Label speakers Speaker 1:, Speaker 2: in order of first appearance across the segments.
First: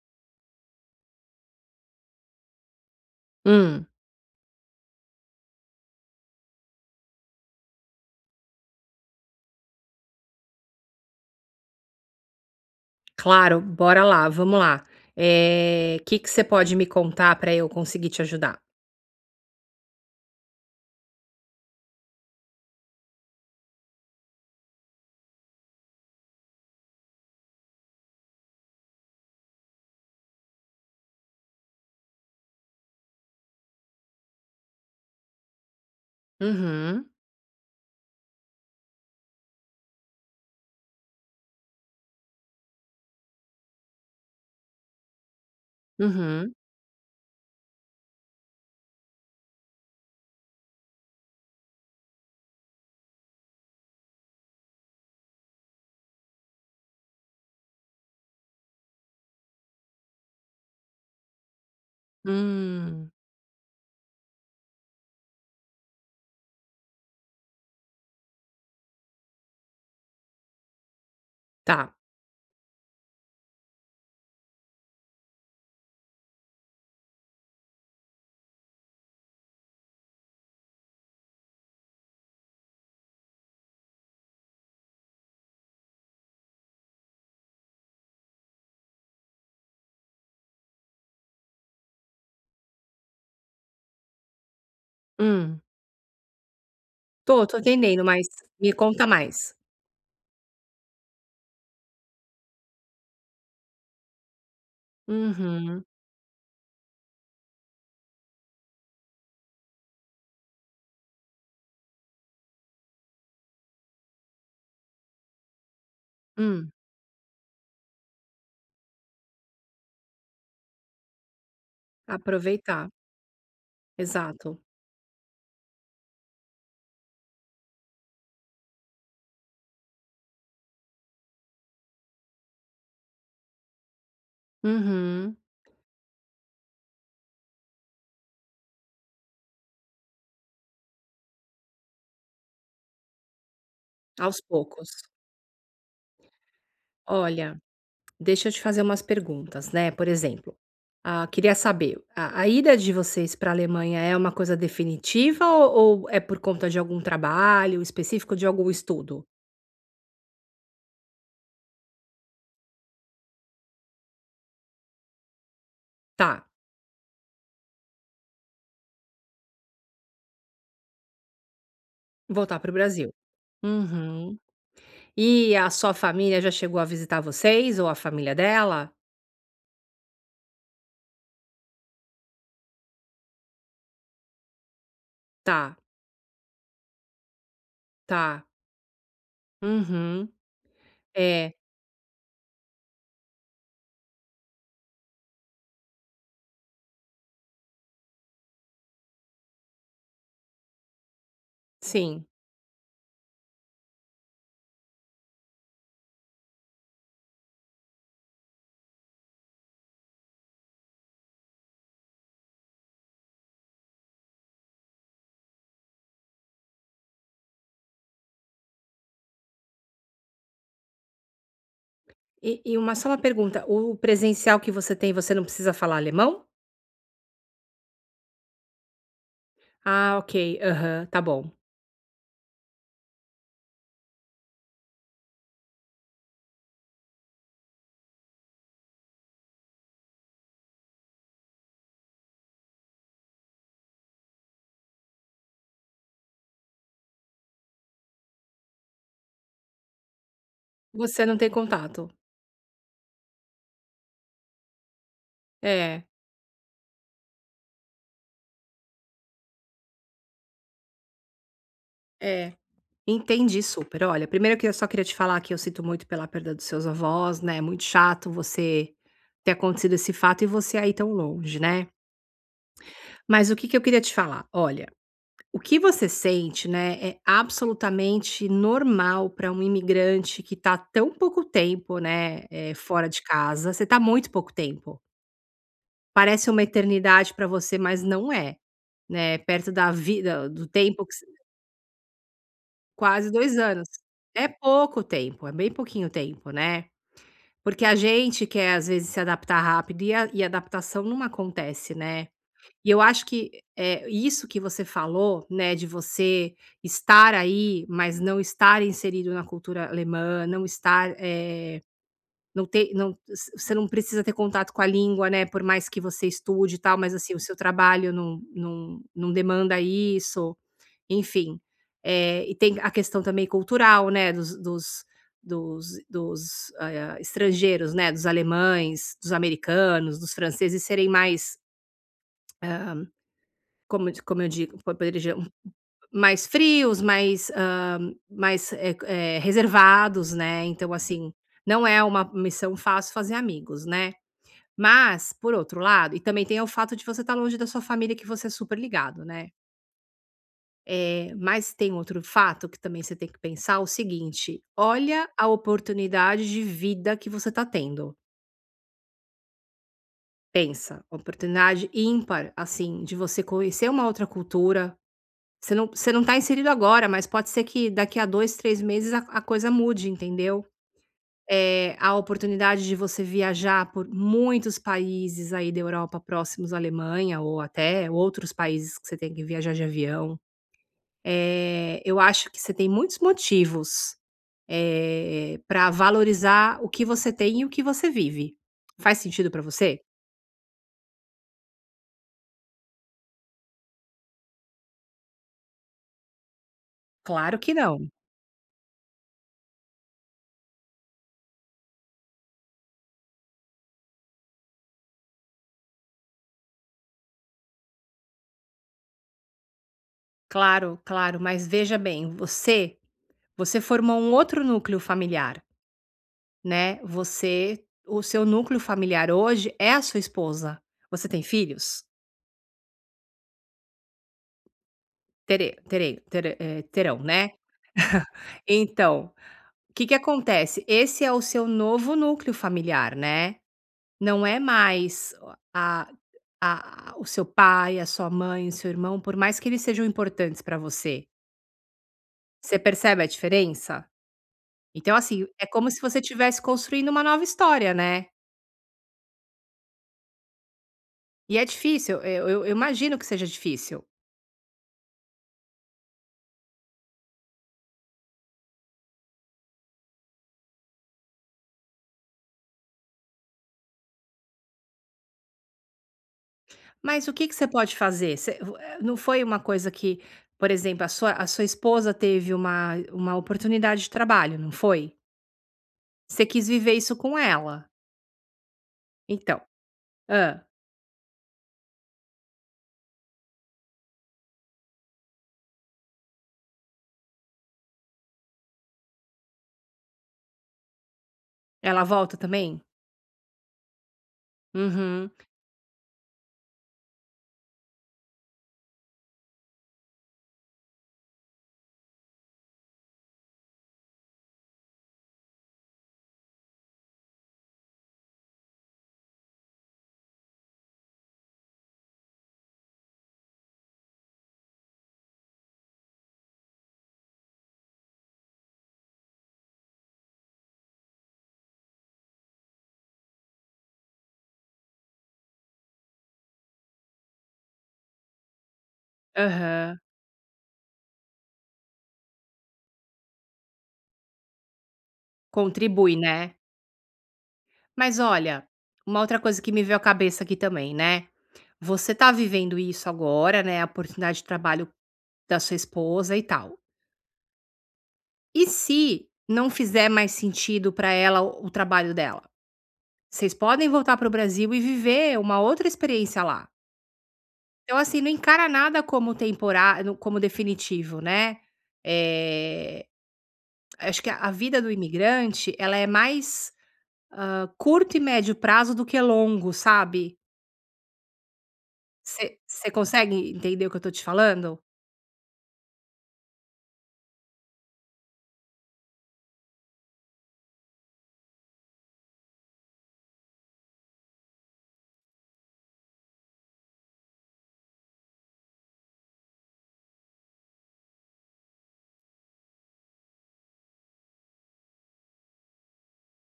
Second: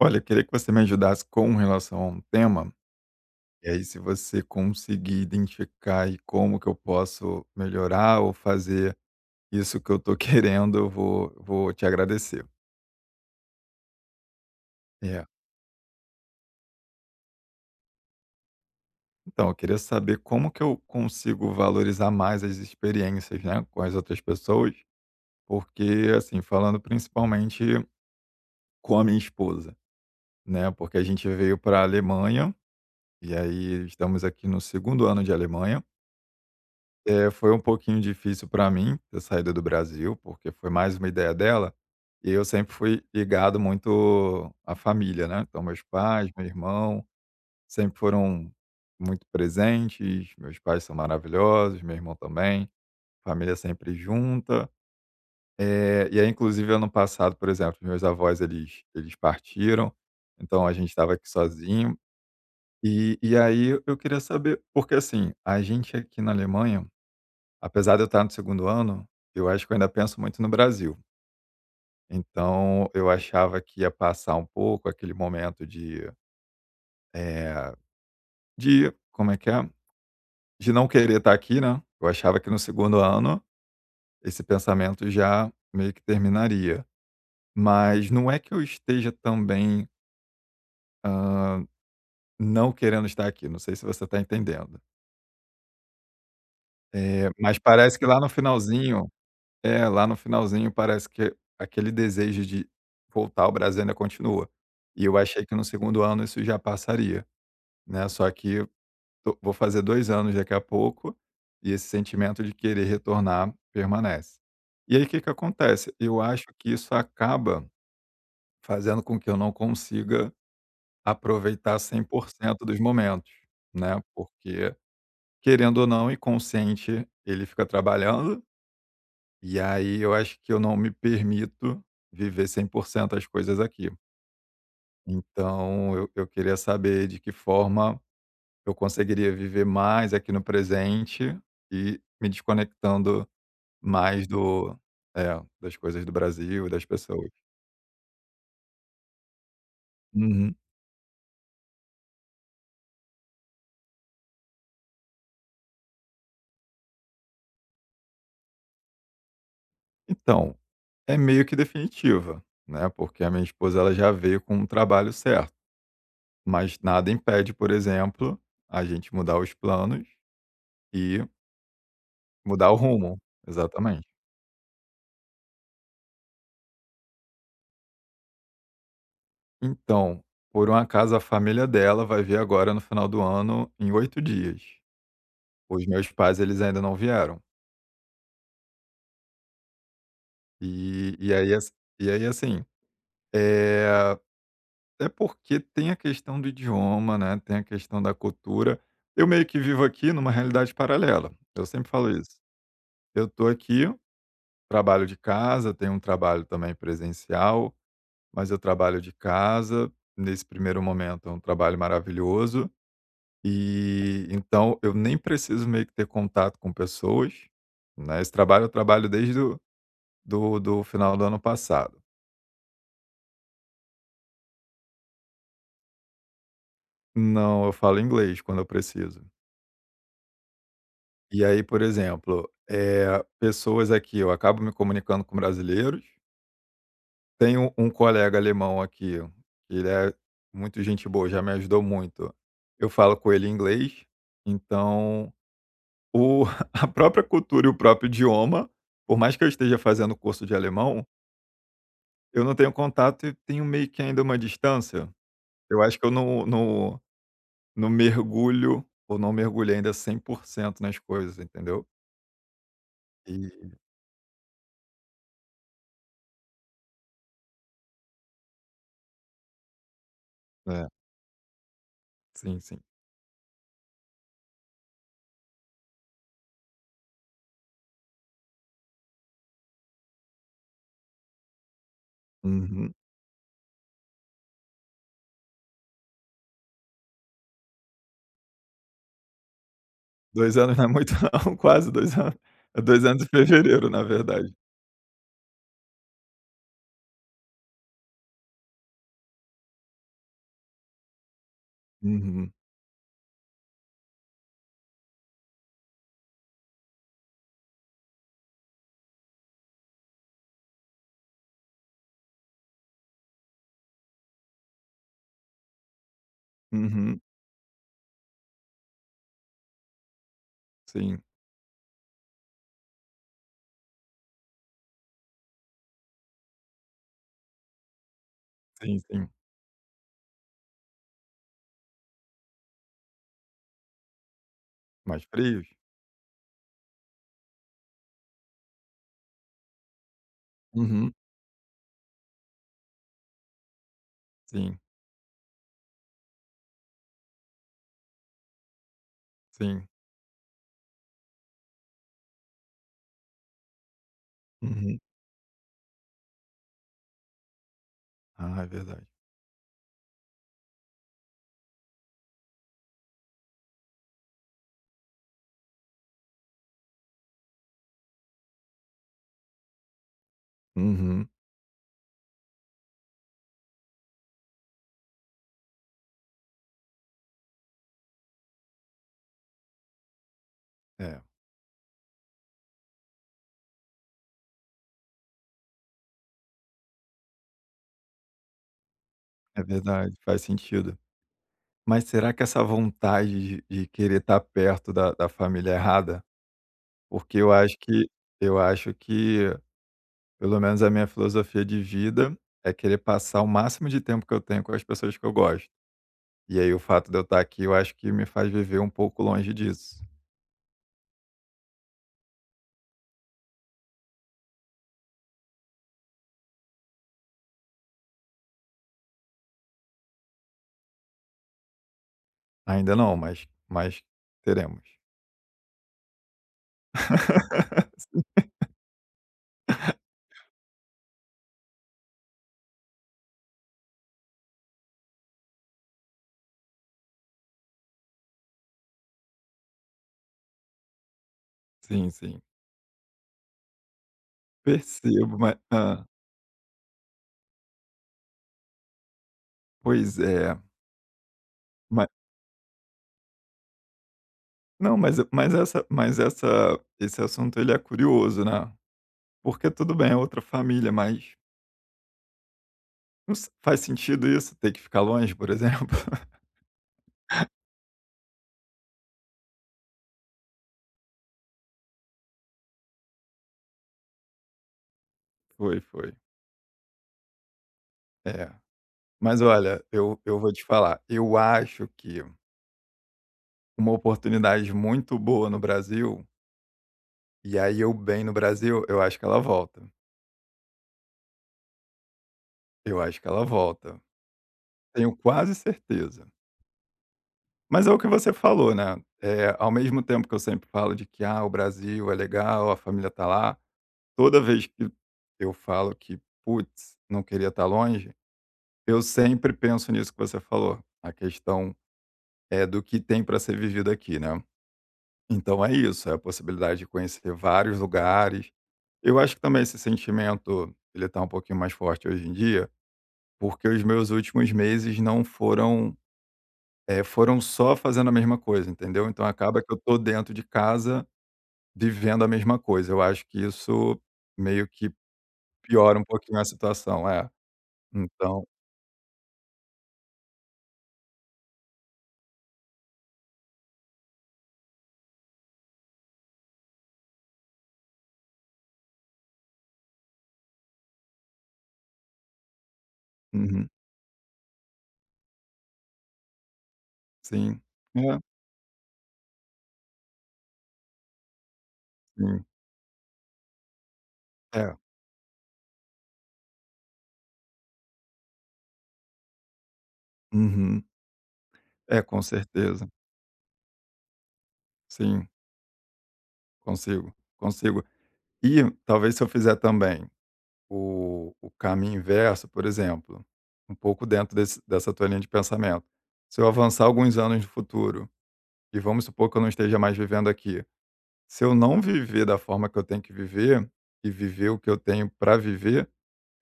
Speaker 1: Olha, eu queria que você me ajudasse com relação a um tema, e aí
Speaker 2: Hum,
Speaker 1: se você conseguir identificar e como que eu posso melhorar ou fazer isso que eu tô querendo, eu vou te agradecer.
Speaker 2: claro, bora lá, vamos lá.
Speaker 1: É,
Speaker 2: O que que você pode me contar para eu conseguir te ajudar?
Speaker 1: então eu queria saber como que eu consigo valorizar mais as experiências, né, com as outras pessoas, porque assim, falando principalmente com a minha esposa, né, porque a gente veio para a Alemanha, e aí estamos aqui no segundo ano de Alemanha.
Speaker 2: Uhum,
Speaker 1: É, foi um pouquinho difícil para mim ter saído do Brasil, porque foi mais uma ideia dela, e eu sempre fui ligado muito à família, né. Então meus pais, meu
Speaker 2: uhum,
Speaker 1: irmão, sempre foram muito presentes, meus pais são maravilhosos, meu irmão também, família sempre junta. E aí inclusive ano passado, por exemplo, meus avós eles partiram, então a gente estava aqui sozinho.
Speaker 2: hum,
Speaker 1: E aí eu queria saber porque, assim, a gente aqui na Alemanha, apesar de eu estar no segundo ano, eu acho que eu ainda penso muito no Brasil.
Speaker 2: tá,
Speaker 1: Então, eu achava que ia passar um pouco aquele momento de, eh, de como é que é? De não querer estar aqui, né. Eu achava que no segundo ano esse pensamento já meio que terminaria. Mas não é que eu esteja também, hã, não querendo estar aqui, não sei se você está entendendo.
Speaker 2: hum, tô, tô
Speaker 1: Mas parece
Speaker 2: entendendo,
Speaker 1: que lá
Speaker 2: mas
Speaker 1: no
Speaker 2: me conta
Speaker 1: finalzinho,
Speaker 2: mais.
Speaker 1: é, lá no finalzinho parece que aquele desejo de voltar ao Brasil ainda continua. E eu achei que no
Speaker 2: Uhum,
Speaker 1: segundo ano isso já passaria, né, só que tô vou fazer 2 anos daqui a pouco, e esse sentimento de querer retornar permanece. E aí o que que acontece? Eu acho que
Speaker 2: hum,
Speaker 1: isso acaba fazendo com que eu não consiga aproveitar cem por cento dos
Speaker 2: aproveitar,
Speaker 1: momentos, né,
Speaker 2: exato,
Speaker 1: porque, querendo ou não, o inconsciente ele fica trabalhando. E aí eu acho que eu não me permito viver 100% as coisas aqui.
Speaker 2: uhum,
Speaker 1: Então eu queria saber de que forma eu conseguiria viver mais aqui no presente e me desconectando mais
Speaker 2: aos
Speaker 1: do,
Speaker 2: poucos,
Speaker 1: é, das coisas do Brasil, das pessoas.
Speaker 2: olha, deixa eu te fazer umas perguntas, né, por
Speaker 1: Uhum.
Speaker 2: exemplo, ah, queria saber, a ida de vocês pra Alemanha é uma coisa definitiva ou é por conta de algum trabalho específico, de algum estudo?
Speaker 1: Então, é meio que definitiva, né? Porque a minha esposa ela já veio com um trabalho certo,
Speaker 2: Tá,
Speaker 1: mas nada impede, por exemplo, a gente mudar os planos e
Speaker 2: voltar para
Speaker 1: mudar
Speaker 2: o
Speaker 1: o
Speaker 2: Brasil.
Speaker 1: rumo. Exatamente.
Speaker 2: Uhum. E a sua família já chegou a visitar vocês ou a família dela?
Speaker 1: Então, por um acaso, a família dela vai vir agora no final do ano, em 8 dias.
Speaker 2: Tá,
Speaker 1: Os meus pais, eles ainda não vieram.
Speaker 2: tá. Uhum.
Speaker 1: E e
Speaker 2: É,
Speaker 1: aí ass e aí, assim, eh, é até porque tem a questão do idioma, né, tem a questão da cultura. Eu meio que vivo aqui numa realidade paralela, eu sempre falo
Speaker 2: sim.
Speaker 1: isso. Eu tô aqui, trabalho de casa, tenho um trabalho também presencial, mas eu trabalho de casa. Nesse primeiro momento é um trabalho maravilhoso. E então eu nem preciso meio que ter contato com pessoas, né, esse trabalho eu trabalho desde do final do ano passado.
Speaker 2: E uma só uma pergunta, o presencial que você tem, você não precisa falar alemão?
Speaker 1: Não, eu falo inglês quando eu preciso.
Speaker 2: Ah, ok. Aham, tá
Speaker 1: E
Speaker 2: bom.
Speaker 1: aí, por exemplo, pessoas aqui eu acabo me comunicando com brasileiros, tenho um colega alemão aqui, que ele é muito gente boa, já me ajudou muito. Eu falo com ele em inglês, então o a própria cultura e o próprio idioma, por mais que eu esteja fazendo curso de alemão,
Speaker 2: Você não tem contato.
Speaker 1: eu não tenho contato e tenho meio que ainda uma distância. Eu acho
Speaker 2: É.
Speaker 1: que eu não mergulho ou não mergulhei ainda 100% nas coisas, entendeu.
Speaker 2: É, entendi
Speaker 1: E
Speaker 2: super. Olha, primeiro que eu só queria te falar que eu sinto muito pela perda dos seus avós, né, é muito chato você ter acontecido esse fato e você
Speaker 1: é,
Speaker 2: aí tão longe, né.
Speaker 1: sim, sim.
Speaker 2: Mas o que que eu queria te falar? Olha, o que você sente, né, é absolutamente normal para um imigrante que tá tão pouco tempo, né,
Speaker 1: Uhum.
Speaker 2: fora de casa, você tá muito pouco tempo. Parece uma eternidade para você, mas não é, né, perto da vida
Speaker 1: 2
Speaker 2: do
Speaker 1: anos não é
Speaker 2: tempo
Speaker 1: muito
Speaker 2: que
Speaker 1: não, quase 2 anos. É 2 anos de
Speaker 2: quase 2 anos.
Speaker 1: fevereiro, na
Speaker 2: É
Speaker 1: verdade.
Speaker 2: pouco tempo, é bem pouquinho tempo, né. Porque a gente quer às vezes se adaptar rápido e a adaptação não acontece, né.
Speaker 1: Uhum,
Speaker 2: E eu acho que, é isso que você falou, né, de você estar aí, mas não estar inserido na cultura alemã, não estar, não ter não s você não precisa ter contato com a língua, né, por mais que você estude e tal, mas
Speaker 1: uhum.
Speaker 2: assim, o seu trabalho não demanda isso.
Speaker 1: Sim,
Speaker 2: Enfim, e tem a questão também cultural, né, dos estrangeiros, né, dos
Speaker 1: sim,
Speaker 2: alemães,
Speaker 1: sim.
Speaker 2: dos americanos, dos franceses serem mais, como eu digo, po poderia
Speaker 1: Mais
Speaker 2: dizer, um-
Speaker 1: frios?
Speaker 2: mais frios, mais, mais, reservados, né, então
Speaker 1: Uhum.
Speaker 2: assim, não é uma missão fácil fazer amigos, né.
Speaker 1: Sim,
Speaker 2: Mas, por outro lado, e também tem o fato de você estar longe da sua família, que você é super ligado, né.
Speaker 1: sim.
Speaker 2: Mas tem outro fato que também você tem que pensar, o seguinte:
Speaker 1: Uhum.
Speaker 2: olha a oportunidade de vida que você está tendo.
Speaker 1: Ah, é verdade.
Speaker 2: Pensa, oportunidade ímpar, assim, de você conhecer uma outra cultura. Você não está inserido agora, mas pode ser que daqui a dois, três meses a coisa mude, entendeu?
Speaker 1: Uhum.
Speaker 2: É, a oportunidade de você viajar por muitos países aí da Europa próximos à Alemanha ou até outros países que você tem que viajar de avião.
Speaker 1: É,
Speaker 2: Eu acho que você tem muitos motivos para valorizar o que você tem e o que você vive. Faz sentido para
Speaker 1: é
Speaker 2: você?
Speaker 1: verdade, faz sentido. Mas será que essa vontade de querer estar perto da família é errada? Porque
Speaker 2: Claro que não.
Speaker 1: eu acho que, pelo menos a minha filosofia de vida, é querer passar o máximo de tempo que eu tenho com as pessoas que eu gosto. E aí o fato de eu estar aqui, eu acho que me faz viver um pouco longe disso.
Speaker 2: Claro, claro, mas veja bem, você formou um outro núcleo familiar, né, você, o seu núcleo familiar hoje é a sua esposa. Você tem filhos?
Speaker 1: Ainda não, mas teremos.
Speaker 2: Tere terei tere terão, né. Então, o que que acontece? Esse é o seu novo núcleo familiar, né. Não é mais a a o seu pai, a sua mãe, o seu irmão, por mais que eles sejam importantes para você.
Speaker 1: Sim, sim.
Speaker 2: Você percebe a diferença? Então,
Speaker 1: Percebo,
Speaker 2: assim,
Speaker 1: mas
Speaker 2: é como se
Speaker 1: ah,
Speaker 2: você tivesse construindo uma nova história, né.
Speaker 1: pois é.
Speaker 2: E é
Speaker 1: Mas
Speaker 2: difícil, eu imagino que seja difícil.
Speaker 1: não, mas essa esse assunto ele é curioso, né? Porque tudo bem, é outra família, mas não se faz sentido isso? Ter que ficar longe, por exemplo?
Speaker 2: Mas o que que você pode fazer? Você, não foi uma coisa que, por exemplo, a sua esposa teve uma oportunidade de trabalho, não foi?
Speaker 1: Foi, foi.
Speaker 2: Você quis viver isso com ela.
Speaker 1: É. Mas
Speaker 2: Então,
Speaker 1: olha, eu vou te
Speaker 2: hã,
Speaker 1: falar, eu acho que uma oportunidade muito boa no Brasil, e aí eu bem no Brasil, eu acho que ela volta.
Speaker 2: ela volta também?
Speaker 1: Eu acho que ela volta. Tenho
Speaker 2: Uhum.
Speaker 1: quase certeza. Mas é o que você falou, né, é ao mesmo tempo que eu sempre falo de que: "Ah, o Brasil é legal, a família tá lá", toda vez que eu falo que: "Putz, não queria estar longe", eu sempre penso nisso que você falou. A questão é do que tem para ser vivido aqui, né. Então é isso, é a possibilidade de conhecer vários lugares. Eu acho que também esse sentimento, ele tá um pouquinho mais forte hoje em dia, porque os meus últimos meses não foram, foram só fazendo a mesma coisa, entendeu. Então acaba que eu
Speaker 2: Aham.
Speaker 1: tô dentro de casa vivendo a mesma coisa. Eu acho que isso meio que piora um
Speaker 2: Contribui, né.
Speaker 1: pouquinho a situação. É,
Speaker 2: Mas
Speaker 1: então
Speaker 2: olha, uma outra coisa que me veio à cabeça aqui também, né, você tá vivendo isso agora, né, a oportunidade de trabalho da sua esposa e tal. E se não fizer mais sentido pra ela o trabalho dela? Vocês
Speaker 1: uhum,
Speaker 2: podem voltar para o Brasil e viver uma outra experiência lá.
Speaker 1: sim.
Speaker 2: Então,
Speaker 1: É,
Speaker 2: assim, não encara nada como temporário, como definitivo, né.
Speaker 1: sim.
Speaker 2: Eh, acho que a
Speaker 1: É.
Speaker 2: vida do imigrante, ela é mais, curto e médio prazo do que longo, sabe?
Speaker 1: Uhum. É, com
Speaker 2: Você
Speaker 1: certeza.
Speaker 2: você consegue entender o que eu tô te falando?
Speaker 1: Sim, consigo, consigo. E talvez se eu fizer também o caminho inverso, por exemplo, um pouco dentro dessa tua linha de pensamento. Se eu avançar alguns anos no futuro, e vamos supor que eu não esteja mais vivendo aqui, se eu não viver da forma que eu tenho que viver, e viver o que eu tenho para viver,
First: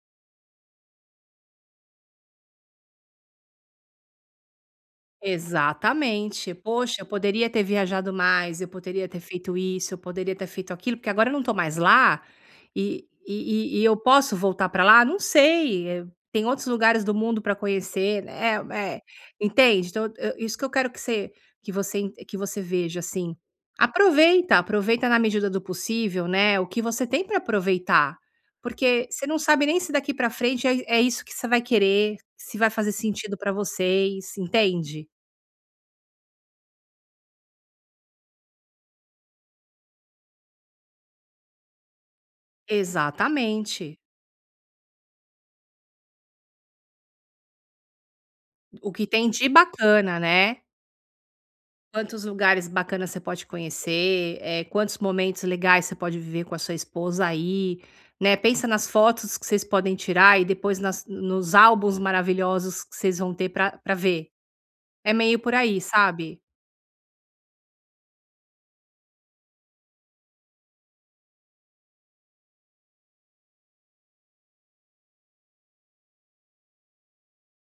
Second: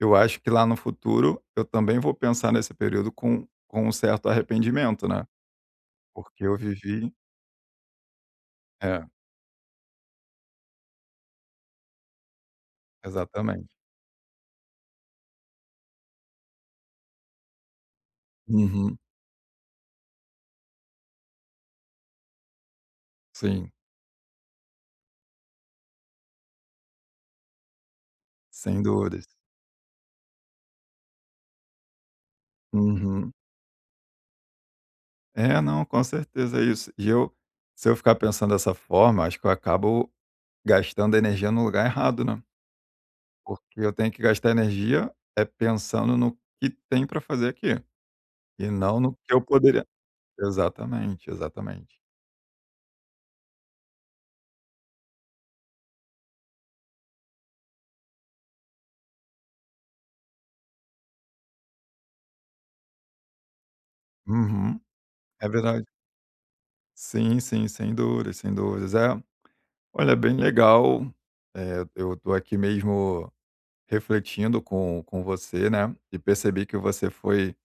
Speaker 1: eu acho que lá no futuro eu também vou pensar nesse período com um certo arrependimento, né? Porque
Speaker 2: Exatamente.
Speaker 1: eu
Speaker 2: "Poxa, eu
Speaker 1: vivi.
Speaker 2: poderia ter viajado mais, eu
Speaker 1: É,
Speaker 2: poderia ter feito isso, eu poderia ter feito aquilo, porque agora eu não tô mais lá, e
Speaker 1: exatamente.
Speaker 2: e e e eu posso voltar para lá? Não sei, tem outros lugares do mundo para conhecer", né,
Speaker 1: Uhum,
Speaker 2: entende? Então, eu isso que eu quero que você en que você veja, assim,
Speaker 1: sim.
Speaker 2: aproveita, aproveita na medida do possível, né, o que você tem para aproveitar,
Speaker 1: Sem
Speaker 2: porque
Speaker 1: dores.
Speaker 2: você não sabe nem se daqui para frente é é isso que você vai querer, se vai fazer
Speaker 1: Uhum.
Speaker 2: sentido para vocês, entende?
Speaker 1: É, não, com certeza é isso. E eu, se eu ficar pensando dessa forma, acho que eu acabo gastando energia no lugar errado, né, porque eu
Speaker 2: Exatamente.
Speaker 1: tenho que gastar energia, é pensando no que tem para fazer aqui, e
Speaker 2: O
Speaker 1: não
Speaker 2: que
Speaker 1: no
Speaker 2: tem
Speaker 1: que eu
Speaker 2: de
Speaker 1: poderia
Speaker 2: bacana, né.
Speaker 1: exatamente, exatamente.
Speaker 2: Quantos lugares bacanas você pode conhecer, quantos momentos legais você pode viver com a sua esposa aí, né. Pensa nas fotos que vocês podem tirar e depois nas nos álbuns maravilhosos que vocês vão ter pra pra ver.
Speaker 1: Uhum.
Speaker 2: É meio
Speaker 1: É
Speaker 2: por aí,
Speaker 1: verdade.
Speaker 2: sabe,
Speaker 1: Sim, sim, sem dúvidas, sem dúvidas. É, olha, é bem legal, eu tô aqui mesmo refletindo com você, né, e percebi que você foi,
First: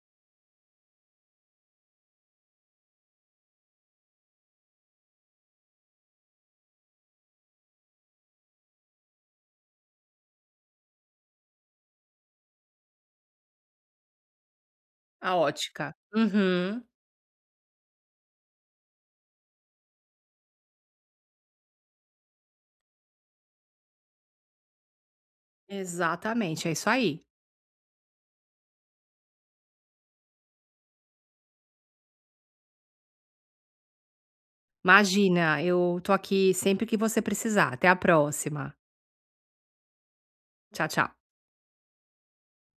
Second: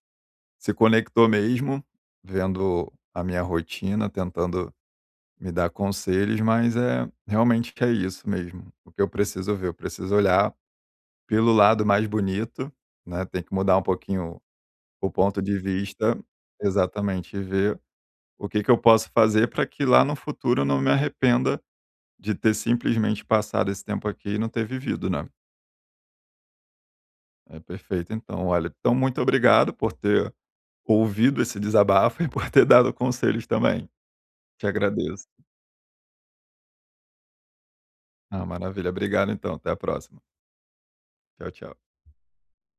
Speaker 1: se conectou mesmo, vendo a minha rotina, tentando me dar conselhos, mas é realmente é isso mesmo. O que eu preciso ver, eu preciso olhar pelo lado mais bonito, né? Tem que mudar um pouquinho o
Speaker 2: a
Speaker 1: ponto de
Speaker 2: ótica.
Speaker 1: vista,
Speaker 2: Uhum.
Speaker 1: exatamente, e ver o que que eu posso fazer para que lá no futuro eu não me arrependa de ter simplesmente passado esse tempo aqui e não ter vivido, né?
Speaker 2: Exatamente, é isso aí.
Speaker 1: É perfeito. Então, olha, então muito obrigado por ter ouvido esse desabafo e por ter dado conselhos também. Te agradeço.
Speaker 2: Imagina, eu tô aqui sempre que você precisar. Até a
Speaker 1: Ah,
Speaker 2: próxima.
Speaker 1: maravilha. Obrigado então, até a próxima.
Speaker 2: Tchau, tchau.
Speaker 1: Tchau, tchau.